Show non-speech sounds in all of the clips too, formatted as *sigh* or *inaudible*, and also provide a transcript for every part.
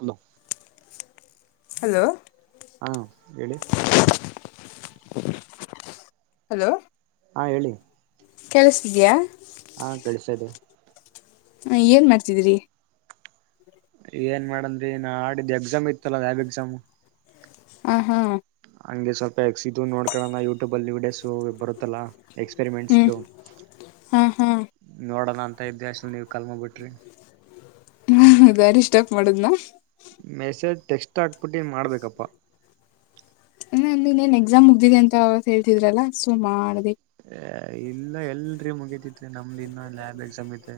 Hello hello ಹಾ ಹೇಳಿ. Hello ಹಾ ಹೇಳಿ. ಕೇಳಸ್ತಿದೆಯಾ? ಹಾ ಕೇಳಿಸ್ತಾ ಇದೆ. ಹ ಏನ್ ಮಾಡ್ತಿದ್ರಿ? ಏನ್ ಮಾಡ ಅಂದಿ ನಾಡಿದ್ದ ಎಕ್ಸಾಮ್ ಇತ್ತಲ್ಲ ಲ್ಯಾಬ್ ಎಕ್ಸಾಮ್ ಹ ಹಾ ಹಂಗೆ ಸ್ವಲ್ಪ ಎಕ್ಸಿದು ನೋಡ್ಕೊಳ್ಳೋಣ ಯೂಟ್ಯೂಬ್ ಅಲ್ಲಿ ವೀಡಿಯೋಸ್ ಬರುತ್ತಲ್ಲಾ. ಹ್ಮ್ ಎಕ್ಸ್ಪೆರಿಮೆಂಟ್ಸದು ಹಾ ಹಾ ನೋಡೋಣ ಅಂತ ಇದ್ದೇ ಅಷ್ಟರಲ್ಲಿ ನೀವ ಕಾಲ್ ಮಾಡ್ಬಿಟ್ರಿ. ಹಂ ಡಿಸ್ಟರ್ಬ್ ಮಾಡದ್ನಾ? ಮೆಸೇಜ್ ಟೆಕ್ಸ್ಟ್ ಹಾಕ್ಬಿಟ್ಟು ಹಿಂಗ್ ಮಾಡ್ಬೇಕಪ್ಪಾ. ನು ಇನ್ನೇನ್ ಎಕ್ಸಾಮ್ ಮುಗ್ದಿದೆ ಅಂತ ಅವತ್ತ ಹೇಳ್ತಿದ್ರಲ್ಲ ಸೊ ಮಾಡ್ದೇ. ಏ ಇಲ್ಲ ಎಲ್ರಿ ಮುಗತಿತ್ತು ನಮ್ದು ಇನ್ನ ಲ್ಯಾಬ್ ಎಕ್ಸಾಮ್ ಐತೆ.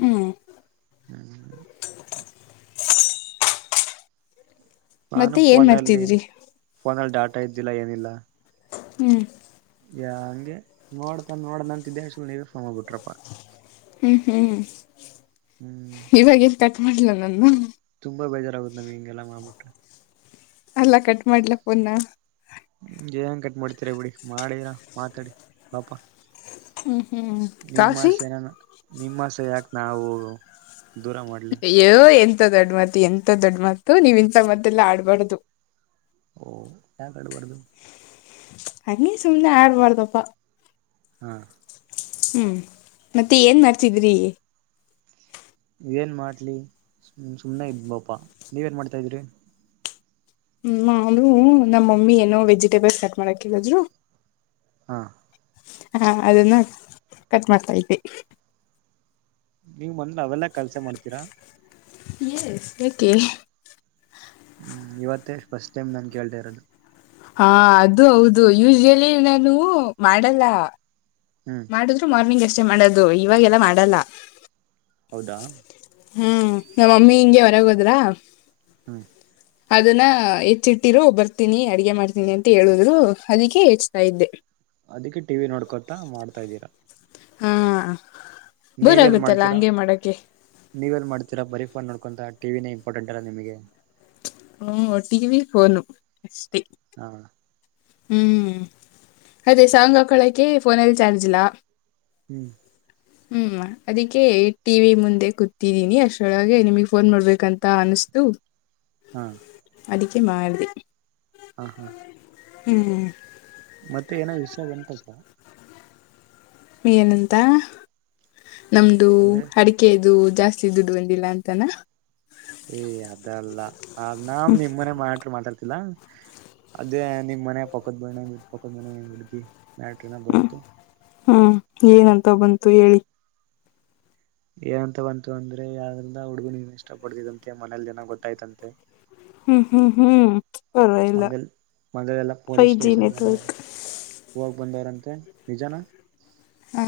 ಹ್ಮ್ ಹ್ಮ್ ನಾನು ಮತ್ತೆ ಏನ್ ಫೋನಲ್ಲಿ ಮಾಡ್ತಿದ್ರಿ ಫೋನಲ್ಲಿ ಡಾಟಾ ಇದ್ದಿಲ್ಲ ಏನಿಲ್ಲ. ಹ್ಮ್ ಯ ಹಂಗೆ ನೋಡ್ತನ್ ನೋಡನ ಅಂತಿದ್ದೆ ಅಷ್ಟ್ರಲ್ ನೀವೆ ಫೋನ್ ಫೋನ್ಮಾಡ್ಬುಟ್ರಪ್ಪಾ. ಹ್ಮ್ ಹ್ಮ್ ಹ್ಮ್ ಇವಾಗ ಏನ್ ಕಟ್ ಮಾಡ್ಲ ನಾನ್ನು. ತುಂಬಾ ಬೇಜಾರಾಗುತ್ತ್ ನಮ್ಗ್ ಇಂಗೆಲ್ಲ ಮಾಡ್ಬಿಟ್ರೆ. ಅಲ್ಲಾ ಕಟ್ ಮಾಡ್ಲ ಫೋನ್ನ. ಹ್ಮ ಏನ್ ಕಟ್ ಮಾಡ್ತಿರ ಬಿಡಿ ಮಾಡಿದಿರ ಮಾತಾಡಿ ಪಾಪ. ಹ್ಮ್ ಹ್ಮ್ ಕಾಫಿ ನಿಮ್ಮಾಸೆನ ನಿಮ್ಮಾಸೆ ಯಾಕ್ ನಾವು ದೂರ ಮಾಡಲಿ. ಯೋ ಎಂತ ದೊಡ್ಡ ಮಾತ್ ಎಂತ ದೊಡ್ಡ ಮಾತು ನೀವ್ ಇಂತ ಮಾತ್ತೆಲ್ಲ ಆಡ್ಬಾರ್ದು. ಓ ಯಾಕಾಡುಬಾರ್ದು. ಹಂಗೆ ಸುಮ್ನೆ ಆಡ್ಬಾರ್ದಪ್ಪ. ಹಾ ಹ್ಮ್ ಮತ್ತೆ ಏನ್ ಮಾಡ್ತಿದ್ರಿ. ಏನ್ ಮಾಡ್ಲಿ ಸುಮ್ ಸುಮ್ ಹ್ಮ್ ನಾನೂ ನಮ್ಮ್ ಮಮ್ಮಿ ಏನೋ ವೆಜಿಟೇಬಲ್ಸ್ ಕಟ್ ಮಾಡಾಕೇಳದ್ರು. ಹಾ ಹಾ ಅದನ್ನ ಕಟ್ ಮಾಡ್ತಾ ಇದಿ. ನೀವ್ ಮನ್ಲಿ ಅವೆಲ್ಲಾ ಕೆಲ್ಸ ಮಾಡ್ತೀರಾ. ಯೇಸ್ ಯಕೆ. ಹ್ಮ್ ಇವತ್ತೆ ಫಸ್ಟ್ ಟೈಮ್ ನಾನ್ ಕೇಳ್ತ ಇರೋದು. ಹಾ ಅದು ಹೌದು ಯೂಶಲಿ ನಾನೂ ಮಾಡಲ್ಲ. ಹ್ಮ್ ಮಾಡುದ್ರು ಮಾರ್ನಿಂಗ್ ಅಷ್ಟೇ ಮಾಡೋದು ಇವಾಗೆಲ್ಲಾ ಮಾಡಲ್ಲ. ಹೌದಾ ಹ್ಮ್ ನಮ್ಮಮ್ಮಿ ಹಿಂಗೆ ಹೊರಗ ಹೋದ್ರಾ. ಹ್ಮ ಅದನ್ನ ಹೆಚ್ಚಿಟ್ಟಿರೋ ಬರ್ತೀನಿ ಅಡಗೆ ಮಾಡ್ತೀನಿ ಅಂತ ಹೇಳುದ್ರು ಅದಕ್ಕೆ ಹೆಚ್ತಾ ಇದ್ದೆ. ಅದಕ್ಕೆ ಟಿವಿ ನೋಡ್ಕೊತಾ ಮಾಡ್ತಾ ಇದ್ದೀರಾ. ಹಾ ಬೋರ್ ಆಗುತ್ತಲ್ಲಾ ಹಂಗೆ ಮಾಡಕೆ. ನೀವೆಲ್ಲಿ ಮಾಡ್ತಿರ ಬರೀ ಫೋನ್ ನೋಡ್ಕೊಂತ ಟೀವಿನೇ ಇಂಪಾರ್ಟೆಂಟ್ ಅಲ್ಲ ನಿಮಗೆ. ಹ್ಮ ಟೀವಿ ಫೋನು ಅಷ್ಟೇ. ಹಾ ಹ್ಞೂ ಅದೇ ಸಾಂಗ್ ಹಾಕ್ಕಳೋಕ್ಕೆೆ ಫೋನಲ್ಲಿ ಚಾರ್ಜಿಲ್ಲ. ಹ್ಮ್ ಹ್ಮ್ ಅದಿಕ್ಕೆ ಟಿವಿ ಮುಂದೆ ಕೂತ್ತಿದಿನಿ ಅಷ್ಟ್ರೊಳಗೆ ನಿಮಗ್ ಫೋನ್ ಮಾಡ್ಬೇಕಂತ ಅನ್ಸತು. *inaudible* ಹಾ ಅದಿಕ್ಕೆ ಮಾಡ್ದೆ. ಹಾ ಹಾ ಹ್ಮ್ ಮತ್ತೆ ಏನೋ ವಿಷಯ ಬಂತಪ್ಪ. ಏನಂತ ನಮ್ದು ಅದೇ ಅಡ ಕೆ ಇದು ಜಾಸ್ತಿ ದುಡ್ಡು ಬಂದಿಲ್ಲ ಅಂತಾನ. ಏ ಅದಲ್ಲ ಅದ ನ ನಿಮ್ ಮನೆ ಮಾಟ್ರ ಮಾತಾಡ್ತಿಲ್ಲಾ. ಅದೇ ನಿಮ್ ಮನೆ ಪಕ್ಕೋದ್ ಮನೆ ಪಕ್ಕೋದ ಮನೆ ಹುಡ್ಗಿ ಮ್ಯಾಟರ್ ಏನೋ ಹ್ಮ್ ಬಂತು ಹ್ಮ್ ಏನಂತ ಬಂತು ಹೇಳಿ. ಏನಂತ ಬಂತು ಅಂದ್ರೆ ಯಾವ್ದ್ರಿಂದ ಹುಡುಗುನ ನೀ ಇಷ್ಟ ಪಡ್ತಿದಂತೆ ಮನೇಲಿ ಏನೋ ಗೊತ್ತಾಯ್ತಂತೆ ಹ್ಮ್ ಹ್ಮ್ ಹ್ಮ್ ಪರವಾಗಿಲ್ಲ ಮನೆ ಮನೇಲ ಎಲ್ಲ ಫೈವ್ ಪೊಲೀಸ್ ಜಿ ಸ್ಟೇಷನ್ ಏನು ನೆಟ್ವರ್ಕ್ ಹೋಗಿ ಬಂದವ್ರಂತೆ ನಿಜಾನ. ಹ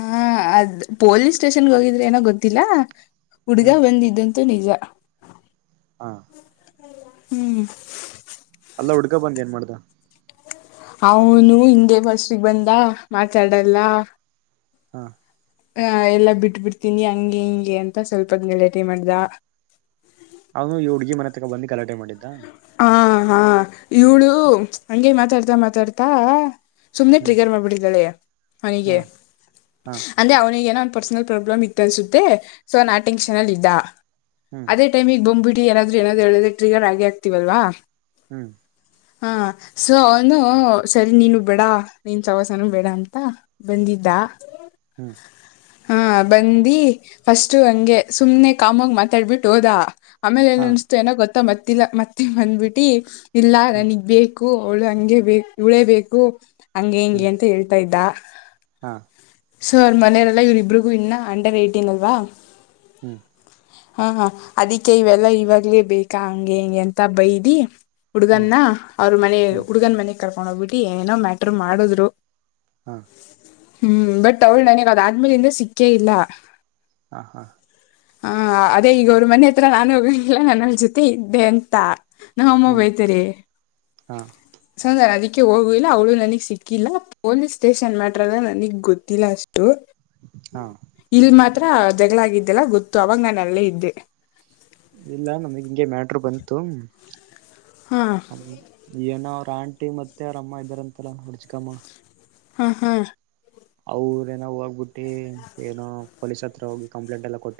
ಅದ್ ಪೊಲೀಸ್ ಸ್ಟೇಷನ್ಗೆ ಹೋಗಿದ್ರೆ ಏನೋ ಗೊತ್ತಿಲ್ಲ ಹುಡ್ಗ ಹ್ಮ್ ಬಂದಿದ್ದಂತೂ ನಿಜ. ಹಾ. ಹ್ಮ್. ಅಲ್ಲಾ ಹುಡ್ಕಾ ಬಂದ ಏನ್ ಮಾಡ್ದ ಅವನು ಹಿಂಗೇ ಫಸ್ಟ್ಗೆ ಬಂದ ಮಾತಾಡಲ್ಲ ಹಾ. ಅ ಎಲ್ಲಾ ಬಿಟ್ ಬಿಡ್ತೀನಿ ಹಂಗೆ ಹಿಂಗೆ ಅಂತ ಸ್ವಲ್ಪ ಹೊತ್ತ್ ಗಲಾಟೆ ಮಾಡ್ದ ಅವನು ಈ ಹುಡಗಿ ಮನೆ ತಗ ಬಂದು ಗಲಾಟೆ ಮಾಡಿದ್ದ. ಹಾ ಹಾ ಇವಳು ಹಂಗೆ ಮಾತಾಡ್ತಾ ಮಾತಾಡ್ತಾ ಸುಮ್ನೆ ಹ್ಮ್ ಟ್ರಿಗರ್ ಮಾಡ್ಬಿಟ್ಟಿದ್ದಾಳೆ ಹ ಅವನಿಗೆ ಹ ಅಂದ್ರೆ ಅವನಿಗೆ ಏನೋ ಪರ್ಸನಲ್ ಪ್ರಾಬ್ಲಮ್ ಇತ್ತು ಅನ್ಸುತ್ತೆ ಸೊ ಅವನ್ ಆ ಟೆನ್ಷನ್ ಅಲ್ಲಿ ಇದ್ದ ಹ್ಮ್ ಅದೇ ಟೈಮಿಗೆ ಬಂಬ್ಬಟ್ಟ ಯಾರಾದ್ರೂ ಏನಾದ್ರು ಹೇಳಿದ್ರೆ ತ್ರಿಗರ ಆಗೇ ಆಗ್ತತಿವಲ್ವಾ. ಹ್ಮ್. ಹಾ ಸೊ ಅವನು ಸರಿ ನೀನು ಬೇಡ ನೀನ್ ಸವಾಸನು ಬೇಡ ಅಂತ. ಬಂದಿದ್ದ. ಹ್ಮ್. ಹಾ ಬಂದಿ ಫಸ್ಟು ಹಂಗೆ ಸುಮ್ನೆ ಕಾಮಾಗ ಮಾತಾಡ್ಬಿಟ್ಟು ಹೋದ. ಆಮೇಲೆ ಏನ ಹಾ ಅನಿಸ್ತೋ ಏನೋ ಗೊತ್ತಾ ಮತ್ತಿಲ್ಲ ಮತ್ತೆ ಬಂದ್ಬಿಟ್ಟಿ ಇಲ್ಲಾ ಹ್ಮ್ ನನಗ್ ಬೇಕ ಅವ್ಳು ಹಂಗೆ ಬೆಕ್ ಇವಳೇ ಬೇಕು ಹಂಗೆ ಹಿಂಗೆ ಹ್ಮ್ ಅಂತ ಹೇಳ್ತಾ ಇದ್ದ ಹಾ. ಸೊ ಅವ್ರ ಮನೆಯರೆಲ್ಲ ಇವ್ರ ಇಬ್ರರಿಗೂ ಇನ್ನ ಅಂಡರ್ ಏಟೀನ್ ಅಲ್ವಾ ಹ್ಮ್. ಹಾ ಹ ಅದಿಕ್ಕೆ ಇವೆಲ್ಲಾ ಇವಾಗ್ಲೇ ಬೇಕಾ ಹಂಗೆ ಹಿಂಗೆ ಅಂತ ಬೈದಿ. ಹ್ಮ್ ಹುಡ್ಗನ್ನ ಅವ್ರ ಮನೆ ಹ್ಮ್ ಹುಡುಗನ ಮನೆಗ್ ಕರ್ಕೊಂಡು ಹೋಗ್ಬಿಟ್ಟು ಏನೋ ಮ್ಯಾಟ್ರ್ ಮಾಡಿದ್ರು. ಹಾ. ಹ್ಮ್ ಬಟ್ ಅವ್ಳು ನನಗ್ ಅದಾದ್ಮೇಲಿಂದ ಸಿಕ್ಕೇ ಇಲ್ಲ. ಹಾ ಹಾ. ಹ ಅದೇ ಈಗ ಅವ್ರ ಮನೆ ಹತ್ರ ನಾನು ಹೋಗಲಿಲ್ಲ ನಾನ್ ಅವಳ್ ಜೊತೆ ಇದ್ದೆ ಅಂತ ನಮ್ಮಮ್ಮಾ ಹ್ಮ್ ಬೈತೆರೆ ಹಾ ಸೊ ಅದಕ್ಕೆ ಹೋಗು ಇಲ್ಲ ಅವಳು ನನಗ್ ಸಿಕ್ಕಿಲ್ಲ ಪೊಲೀಸ್ ಸ್ಟೇಷನ್ ಮ್ಯಾಟ್ರಂದ್ರ ನನಗ್ ಗೊತ್ತಿಲ್ಲ ಅಷ್ಟ *inaudible* ಹಾ. ಇಲ್ ಮಾತ್ರ ಜಗಳಾಗಿದ್ದೆಲ್ಲ ಗೊತ್ತು ಅವಾಗ್ ನಾನ್ ಅಲ್ಲೇ ಇದ್ದೆ. ಇಲ್ಲ ನಮಗ್ ಹಿಂಗೆ ಮ್ಯಾಟರು ಬಂತು. ಹಾ. ಹ್ಮ್ ಏನೋ ಅವ್ರ ಆಂಟಿ ಮತ್ತೆ ಅವ್ರ ಅಮ್ಮ ಇದ್ದಾರ ಅಂತಲ್ಲ ಅವ್ರ್ ಚಿಕ್ಕಮ್ಮ. ಹಾ ಹಾ ಅವರ ಏನ ಹೋಗ್ಬಿಟ್ಟಿ ಏನೋ ಪೊಲೀಸ್ ಹತ್ರ ಹೋಗಿ ಕಂಪ್ಲೇಂಟ್ ಎಲ್ಲ ಕೊಟ್ಟ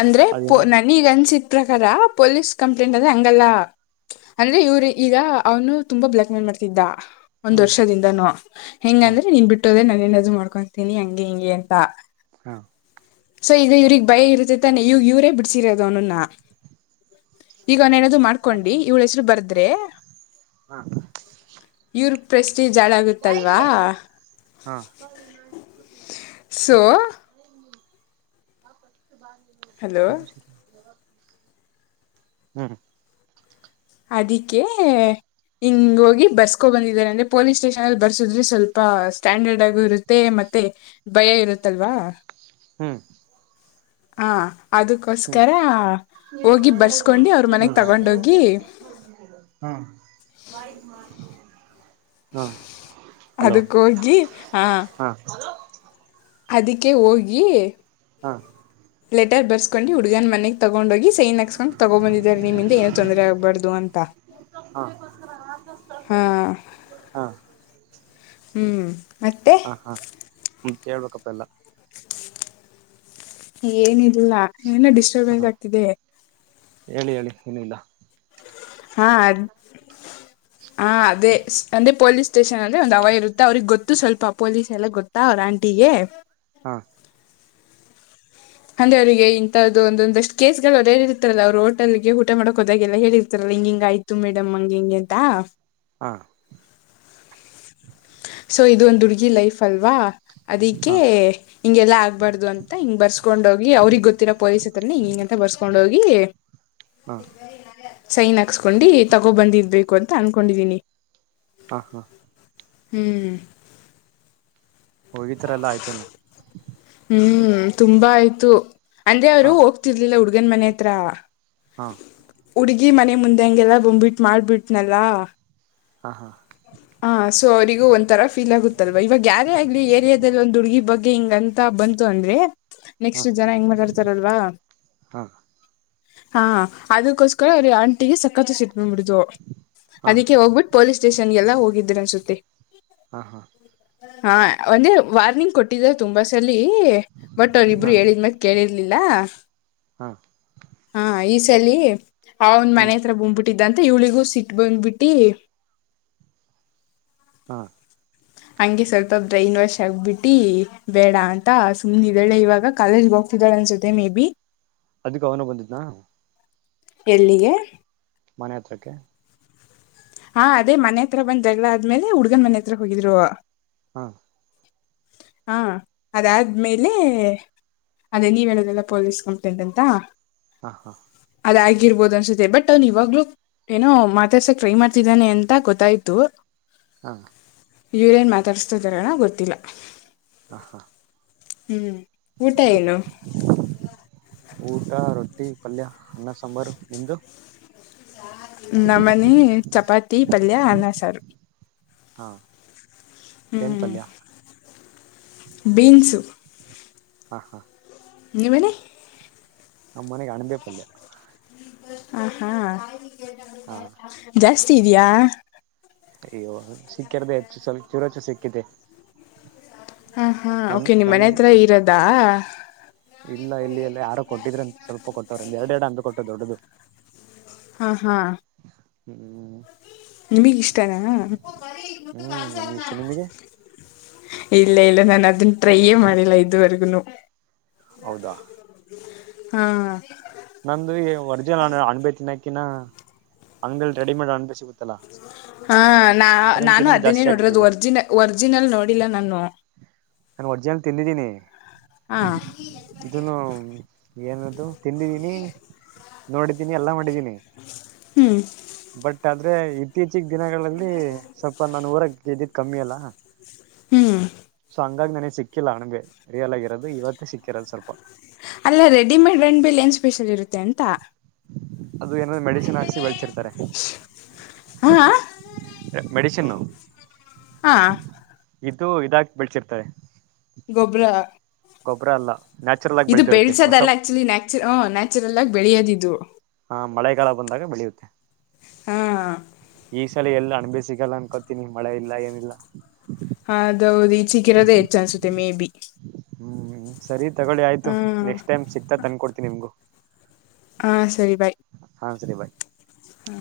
ಅಂದ್ರೆ ಪೋ ಅದೇನ ನನ್- ನೀಗ ಅನ್ಸಿದ ಪ್ರಕಾರ ಪೊಲೀಸ್ ಕಂಪ್ಲೇಂಟ್ ಅಂದ್ರೆ ಹಂಗಲ್ಲ. ಅಂದ್ರೆ ಇವ್ರ ಈಗ ಅವನು ತುಂಬಾ ಬ್ಲ್ಯಾಕ್ಕ್ ಮೇಲ್ ಮಾಡ್ತಿದ್ದ. ಒಂದ್ ಹ್ಮ್ ವರ್ಷದಿಂದನು ಹೆಂಗ ಹಾ ಅಂದ್ರೆ ನೀನ್ ಬಿಟ್ಟೋದ್ರೆ ನಾನೇನಾದ್ರು ಮಾಡ್ಕೊತೀನಿ ಹಂಗೆ ಹಿಂಗೆ ಅಂತ. ಹಾ ಸೊ ಈಗ ಇವ್ರಗ್ ಭಯ ಇರ್ತೈತ್ತಾನೆ ಇವಗ್ ಇವ್ರೇ ಬಿಡ್ಸಿರೋದು ಅವನನ್ನ. ಈಗ ಅವನೇನಾದ್ರು ಹೇಳಮ್ಮ ಮಾಡ್ಕೊಂಡಿ ಇವ್ಳ ಹೆಸರು ಬರ್ದ್ರೆ ಹಾ ಇವ್ರ ಪ್ರಿಸ್ಟೇಜ್ ಬಾ ಹಳಾಗುತ್ತಲ್ವಾ. ಇಲ್ಲಿ ಹಾ *inaudible* ಸೊ ಹಲೋ ಹ್ಮ್ ಅದಿಕ್ಕೆ. ಹಿಂಗ ಹೋಗಿ ಬರ್ಸಕೋ ಬಂದಿದ್ದಾರೆ ಅಂದ್ರೆ ಪೊಲೀಸ್ ಸ್ಟೇಷನ್ ಅಲ್ಲಿ ಬರ್ಸಿದ್ರೆ ಸ್ವಲ್ಪ ಸ್ಟ್ಯಾಂಡರ್ಡ್ ಆಗು ಇರುತ್ತೆ. ಮತ್ತೆ ಮತ್ತೆ ಭಯ ಇರುತ್ತಲ್ವಾ. ಹ್ಮ್ ಹ ಹ್ಮ್ ಅದಕ್ಕೋಸ್ಕರ ಇಲ್ಲಿ ಹೋಗಿ ಒಳಗಡೆ ಮಾಡಿ ಬರ್ಸ್ಕೊಂಡು ಅವ್ರ ಮನೆಗ್ ತಗೊಂಡೋಗಿ ಇಲ್ಲಿ *unintelligible* ಹ್ಮ *unintelligible* ಹಾಂ ಹಲೋ ಅದಕ್ ಹೋಗಿ ಹಾಂ. ಅದಿಕ್ಕೆ ಹೋಗಿ. ಹಾ *inaudible* ಲೆಟರ್ ಬರ್ಸ್ಕೊಂಡು ಹುಡ್ಗನ್ ಮನೆಗ್ ತಗೊಂಡ ಹೋಗಿ ಸೈನ್ ಹಾಸ್ಕೊಂಡು ತಗೊ ಬಂದಿದ್ದಾರೆ ನಿಮ್ಮಿಂದ ಏನು ತೊಂದರೆ ಆಗ್ಬಾರ್ದು ಅಂತ. ಹಾ ಹಾ ಹ್ಮ್ ಮತ್ತೆ. ಮತ್ ಎಳ್ಬೇಕಪ್ಪ ಎಲ್ಲ. ಏನಿಲ್ಲ ಏನ ಹ ಡಿಸ್ಟರ್ಬೆನ್ಸ್ ಆಗ್ತಿದೆ. ಹೇಳಿ ಹೇಳಿ ಏನೂ ಇಲ್ಲ. ಹಾ ಅದ ಹ ಅದೇ ಅಂದ್ರೆ ಪೊಲೀಸ್ ಸ್ಟೇಷನ್ ಅಲ್ಲಿ ಒಂದು ಅವ ಇರುತ್ತೆ ಅವ್ರಿಗೆ ಗೊತ್ತು ಸ್ವಲ್ಪ ಪೊಲೀಸ್ ಎಲ್ಲ ಗೊತ್ತ ಅವ್ರ ಆಂಟಿಗೆ. ಹಾ ಅಂದ್ರೆ ಅವ್ರರಿಗೆ ಇಂತದ್ದ ಒಂದೊಂದಷ್ಟ ಕೇಸ್ಗಳು ಅವ್ರು ಹೇಳಿರ್ತಾರಲ್ಲ ಅವರು ಹೋಟಲ್ ಊಟ ಮಾಡೋಕ್ದಾಗಲ್ಲ ಹೇಳಿರ್ತಾರೆ. ಹಿಂಗ ಹಿಂಗ ಆಯ್ತು ಮೇಡಮ್ ಹಂಗ ಹಿಂಗೆ ಅಂತ. ಹಾ ಸೊ ಇದೊಂದು ಹುಡ್ಗಿ ಲೈಫ್ ಅಲ್ವಾ ಅದಕ್ಕೆ. ಹಾ ಹಿಂಗೆಲ್ಲಾ ಆಗ್ಬಾರ್ದ ಅಂತ ಹಿಂಗ ಬರ್ಸ್ಕೊಂಡ್ ಹೋಗಿ ಅವ್ರಗ್ ಗೊತ್ತಿರ ಪೊಲಸ್ತ್ರನನೆ ಹಿಂಗಂತ ಬರ್ಸ್ಕೊಂಡ್ ಹೋಗಿ. ಹಾ ಸೈನ್ ಹಾಕ್ಸ್ಕೊಂಡು ತಗೋಬಂದಿದ್ಬೇಕು ಅಂತ ಅನ್ಕೊಂಡಿದೀನಿ. ಹಾ ಹಾ ಹ್ಮ್ ಹೋಗಿದ್ರಲ್ಲ ಆಚೆನೂ. ಹ್ಮ್ ತುಂಬ ಆಯ್ತು. ಅಂದ್ರೆ ಅವರು ಹಾ ಹೋಗ್ತಿರ್ಲಿಲ್ಲ ಹುಡ್ಗನ್ ಮನೆ ಹತ್ರ. ಹಾ ಹುಡ್ಗಿ ಮನೆ ಮುಂದೆ ಹಂಗೆಲ್ಲ ಬಂಬ್ಬಿಟ್ಟ ಮಾಡ್ಬಿಟ್ನಲ್ಲಾ. ಹಾ ಹಾ ಹಾ ಸೊ ಅವ್ರಿಗೂ ಒಂಥರ ಫೀಲ್ ಆಗುತ್ತಲ್ವಾ ಇವಾಗ ಯಾರೇ ಆಗ್ಲಿ ಏರಿಯಾದಲ್ಲಿ ಒಂದ್ಹುಡ್ಗಿ ಬಗ್ಗೆ ಹಿಂಗಂತ್ ತಾ ಬಂತು ಅಂದ್ರೆ ನೆಕ್ಸ್ಟ್ ಜನ ಹೆಂಗ್ ಮಾತಾಡ್ತಾರಲ್ವಾ. ಹಾ ಹಾ ಹಾಂ ಅದಕ್ಕೋಸ್ಕರ ಅವ್ರ ಆಂಟಿಗೆ ಸಕ್ಕತ್ ಸಿಟ್ಟ್ ಬಂದ್ಬಿಡ್ತು ಹಾ ಹಾ ಅದಕ್ಕೆ ಹೋಗ್ಬಿಟ್ಟು ಪೋಲೀಸ್ ಸ್ಟೇಷನ್ಗೆಲ್ಲಾ. ಹೋಗಿದ್ರನ್ಸುತ್ತೆ. ಹಾ ಹಾ ಹಾ ಒಂದೆ ವಾರ್ನಿಂಗ್ ಕೊಟ್ಟಿದ್ರ ತುಂಬಾ ಸಲೀ. ಬಟ್ ಅವ್ರ್ ಇಬ್ರು ಹೇಳಿದ್ಮಾತ್ ಕೇಳಿರ್ಲಿಲ್ಲ. ಹಾ ಹಾ ಈ ಸಲಿ ಅವನ್ ಹ್ಮ್ ಮನೆ ಹತ್ರ ಬಂಬ್ಬಿಟ್ಟಿದ್ದಂತ ಇವ್ಳಿಗೂ ಸಿಟ್ ಬಂದ್ಬಿಟ್ಟಿ. ಹಾಂ ಹಂಗೆ ಸ್ವಲ್ಪ ಬ್ರೈನ್ ವಾಷ್ ಆಗ್ಬಿಟ್ಟಿ ಬೇಡ ಅಂತ ಸುಮ್ನಿದಾಳೆ ಇವಾಗ ಕಾಲೇಜ್ ಗೆೊ ಗ್ತಿದಾಳೆ ಅನ್ಸುತ್ತೆ ಮೇ ಬಿ ಅದಕ್ಕ ಅವ್ನು ಬಂದಿದ್ನಾ. ಎಲ್ಲಿಗೆ. ಮನೆ ಹತ್ರಕ್ಕೆ. ಹಾ ಅದೇ ಮನೆ ಹತ್ರ ಬಂದ್ ಜಗಳ ಆದ್ಮೇಲೆ ಹುಡ್ಗನ್ ಮನೆ ಹತ್ರ ಹೋಗಿದ್ರು. ಹಾ ಹಾಂ ಅದಾದ್ಮೇಲೆ. ಅದೇ ನೀವ್ ಹೇಳೋದ್ರಲ್ಲ ಪೊಲೀಸ್ ಕಂಪ್ಲೇಂಟ್ ಅಂತ. ಹಾ ಹಾ ಅದಾಗಿರ್ಬೋದು ಅನ್ಸುತ್ತೆ ಬಟ್ ಅವ್ನ್ ಇವಾಗ್ಲು ಏನೋ ಮಾತಾಡ್ಸಕ್ ಟ್ರೈ ಮಾಡ್ ತಿದಾನೆ ಅಂತ ಗೊತ್ತಾಯ್ತು. ಹಾಂ ಇವ್ರೇನ್ ಮಾತಾಡಸ್ತಿದರೇನ ಗೊತ್ತಿಲ್ಲ. ಹಾ ಹಾ ಹ್ಮ್ ಊಟ ಏನು. ಊಟ ರೊಟ್ಟಿ ಪಲ್ಯ ಅನ್ನ ಸಾಂಬಾರು ನಿಮ್ದು. ನಮ್ಮನಿ ಚಪಾತಿ ಪಲ್ಯಾ ಅನ್ನ ಸಾರು. ಹಾಂ ಹ್ಮ್ ಬೀನ್ಸು. ಹಾ ಹಾ ನೀವೆಳಿ. ನಮ್ಮನೆಗೆ ಅಣಬೇ ಪಲ್ಯ. ಹಾ ಹಾ ಹಾ ಜಾಸ್ತಿ ಇದ್ಯಾ. ಅಯ್ಯೋ ಸಿಕ್ಕಿರ್ದೆ ಹೆಚ್ಚು ಸ್ವಲ್ಪ್ ಚೂರಚ್ಚು ಸಿಕ್ಕದೆ. ಹಾ ಹಾ ಓಕೆ ನಿಮ್ಮ್ ಮನೆ ಹತ್ರ ಇರದಾ. ಇಲ್ಲ ಇಲ್ಲಿ ಎಲ್ಲ ಯಾರೋ ಕೊಟ್ಟಿದ್ರಂತ್ ಸ್ವಲ್ಪ ಕೊಟ್ಟವ್ರೆ ಎರಡ್ ಎರಡು ಅಂದು ಕೊಟ್ಟ ದೊಡ್ಡದು. ಹಾಂ ಹಾಂ ಹ್ಮ್ ನಿಮಗಿಷ್ಟಾನಾ. ಹ್ಮ್ ನಮ್ಗೆ ಇಷ್ಟ ನಿಮಗೆ ಇಲ್ಲ ಇಲ್ಲ ನಾನ್ ಅದನ್ನ ಟ್ರೈಯೆ ಮಾಡಿಲ್ಲ ಇದುವರ್ಗುನು. ಹೌದಾ ಹಾಂ ನಮ್ದು ಈ ಒರ್ಜಿನಲ್ ಅಣಬೆ ತಿನ್ನಕ್ಕಿನ ಅಂಗಡಿಲ್ ರೆಡಿಮೇಡ್ ಅಣಬೆ ಸಿಗುತ್ತಲ್ಲಾ. ಹಾ ನಾ ನಾನು ಅದನ್ನೇ ನೋಡಿರದು ಆಗ್ಬಿಟ್ಟಿದೆ ಒರ್ಜಿನ ಒರ್ಜಿನಲ್ ನೋಡಿಲ್ಲ ನಾನು. ನಾನ್ ವರ್ಜಿನಲ್ ತಿಂದಿದ್ದೀನಿ. ಹಾ ಇದನ್ನು ಏನದು ತಿಂದಿದೀನಿ ನೋಡಿದೀನಿ ಎಲ್ಲಾ ಮಾಡಿದೀನಿ. ಹ್ಮ್ ಬಟ್ ಅದ್ ಅಂದ್ರೆ ಇತ್ತೀಚಿಗ್ ದಿನಗಳಲ್ಲಿ ಸ್ವಲ್ಪ ನಾನೂರಾಗ್ ಇದ್ದಿದ್ ಕಮ್ಮಿ ಅಲ್ಲ. ಹ್ಮ್ ಸೊ ಹಂಗಾಗಿ ನನಗೆ ಸಿಕ್ಕಿಲ್ಲ ಅಣಬೆ ರಿಯಲ್ ಆಗಿರೋದು ಇವತ್ತು ಸಿಕ್ಕಿರೋದು ಸ್ವಲ್ಪ. ಅಲ್ಲ ರೆಡಿಮೇಡ್ ರೆಂಡ್ಬೇಲ್ ಏನ್ ಸ್ಪೆಷಲ್ ಇರುತ್ತೆ ಅಂತ. ಅದು ಏನಾದ್ರು ಮೆಡಿಸಿನ್ ಹಾಕ್ಸಿ ಬೆಳ್ಸಿರ್ತಾರೆ. ಹಾ ಮೆಡಿಸಿನ್ನು. ಹಾಂ ಇದು ಇದಾಕಿ ಬೆಳ್ಸಿರ್ತಾರೆ. ಗೊಬ್ಬರ. ಗೊಬ್ಬರ ಅಲ್ಲ. ನ್ಯಾಚುರಲ್ ಆಗಿ ಇದು ಬೆಳೆದಿರುತ್ತೆ ಹೊಸ ಬೆಳ್ಸದಲ್ಲ ಆಕ್ಚುಲಿ ನ್ಯಾಚು ಹ್ಮು ನ್ಯಾಚುರಲಾಗಿ ಬೆಳೆಯೋದಿದು. ಹಾ ಮಳೆಗಾಲ ಬಂದಾಗ ಬೆಳಿಯುತ್ತೆ. ಹಾಂ ಈ ಸಲ ಎಲ್ಲ ಅಣ್ಬೆ ಸಿಗಲ್ಲ ಅನ್ಕೋತೀನಿ ಮಳೆ ಇಲ್ಲ ಏನಿಲ್ಲ. ಅದೌದು ಇದ್ ಸಿಕ್ಕಿರೋದೇ ಹೆಚ್ಚು ಅನ್ಸುತ್ತೆ ಮೇ ಬಿ. ಹ್ಮ್ ಸರಿ ತಗೊಳ್ಳಿ ಆಯ್ತು ಹಾ ನೆಕ್ಸ್ಟ್ ಟೈಮ್ ಸಿಕ್ತಾ ತಂದ್ಕೊಡ್ತೀನಿಮ್ಗು. ಹಾ ಸರಿ ಬಾಯ್. ಹಾ ಸರಿ ಬಾಯ್. ಹ್ಮ್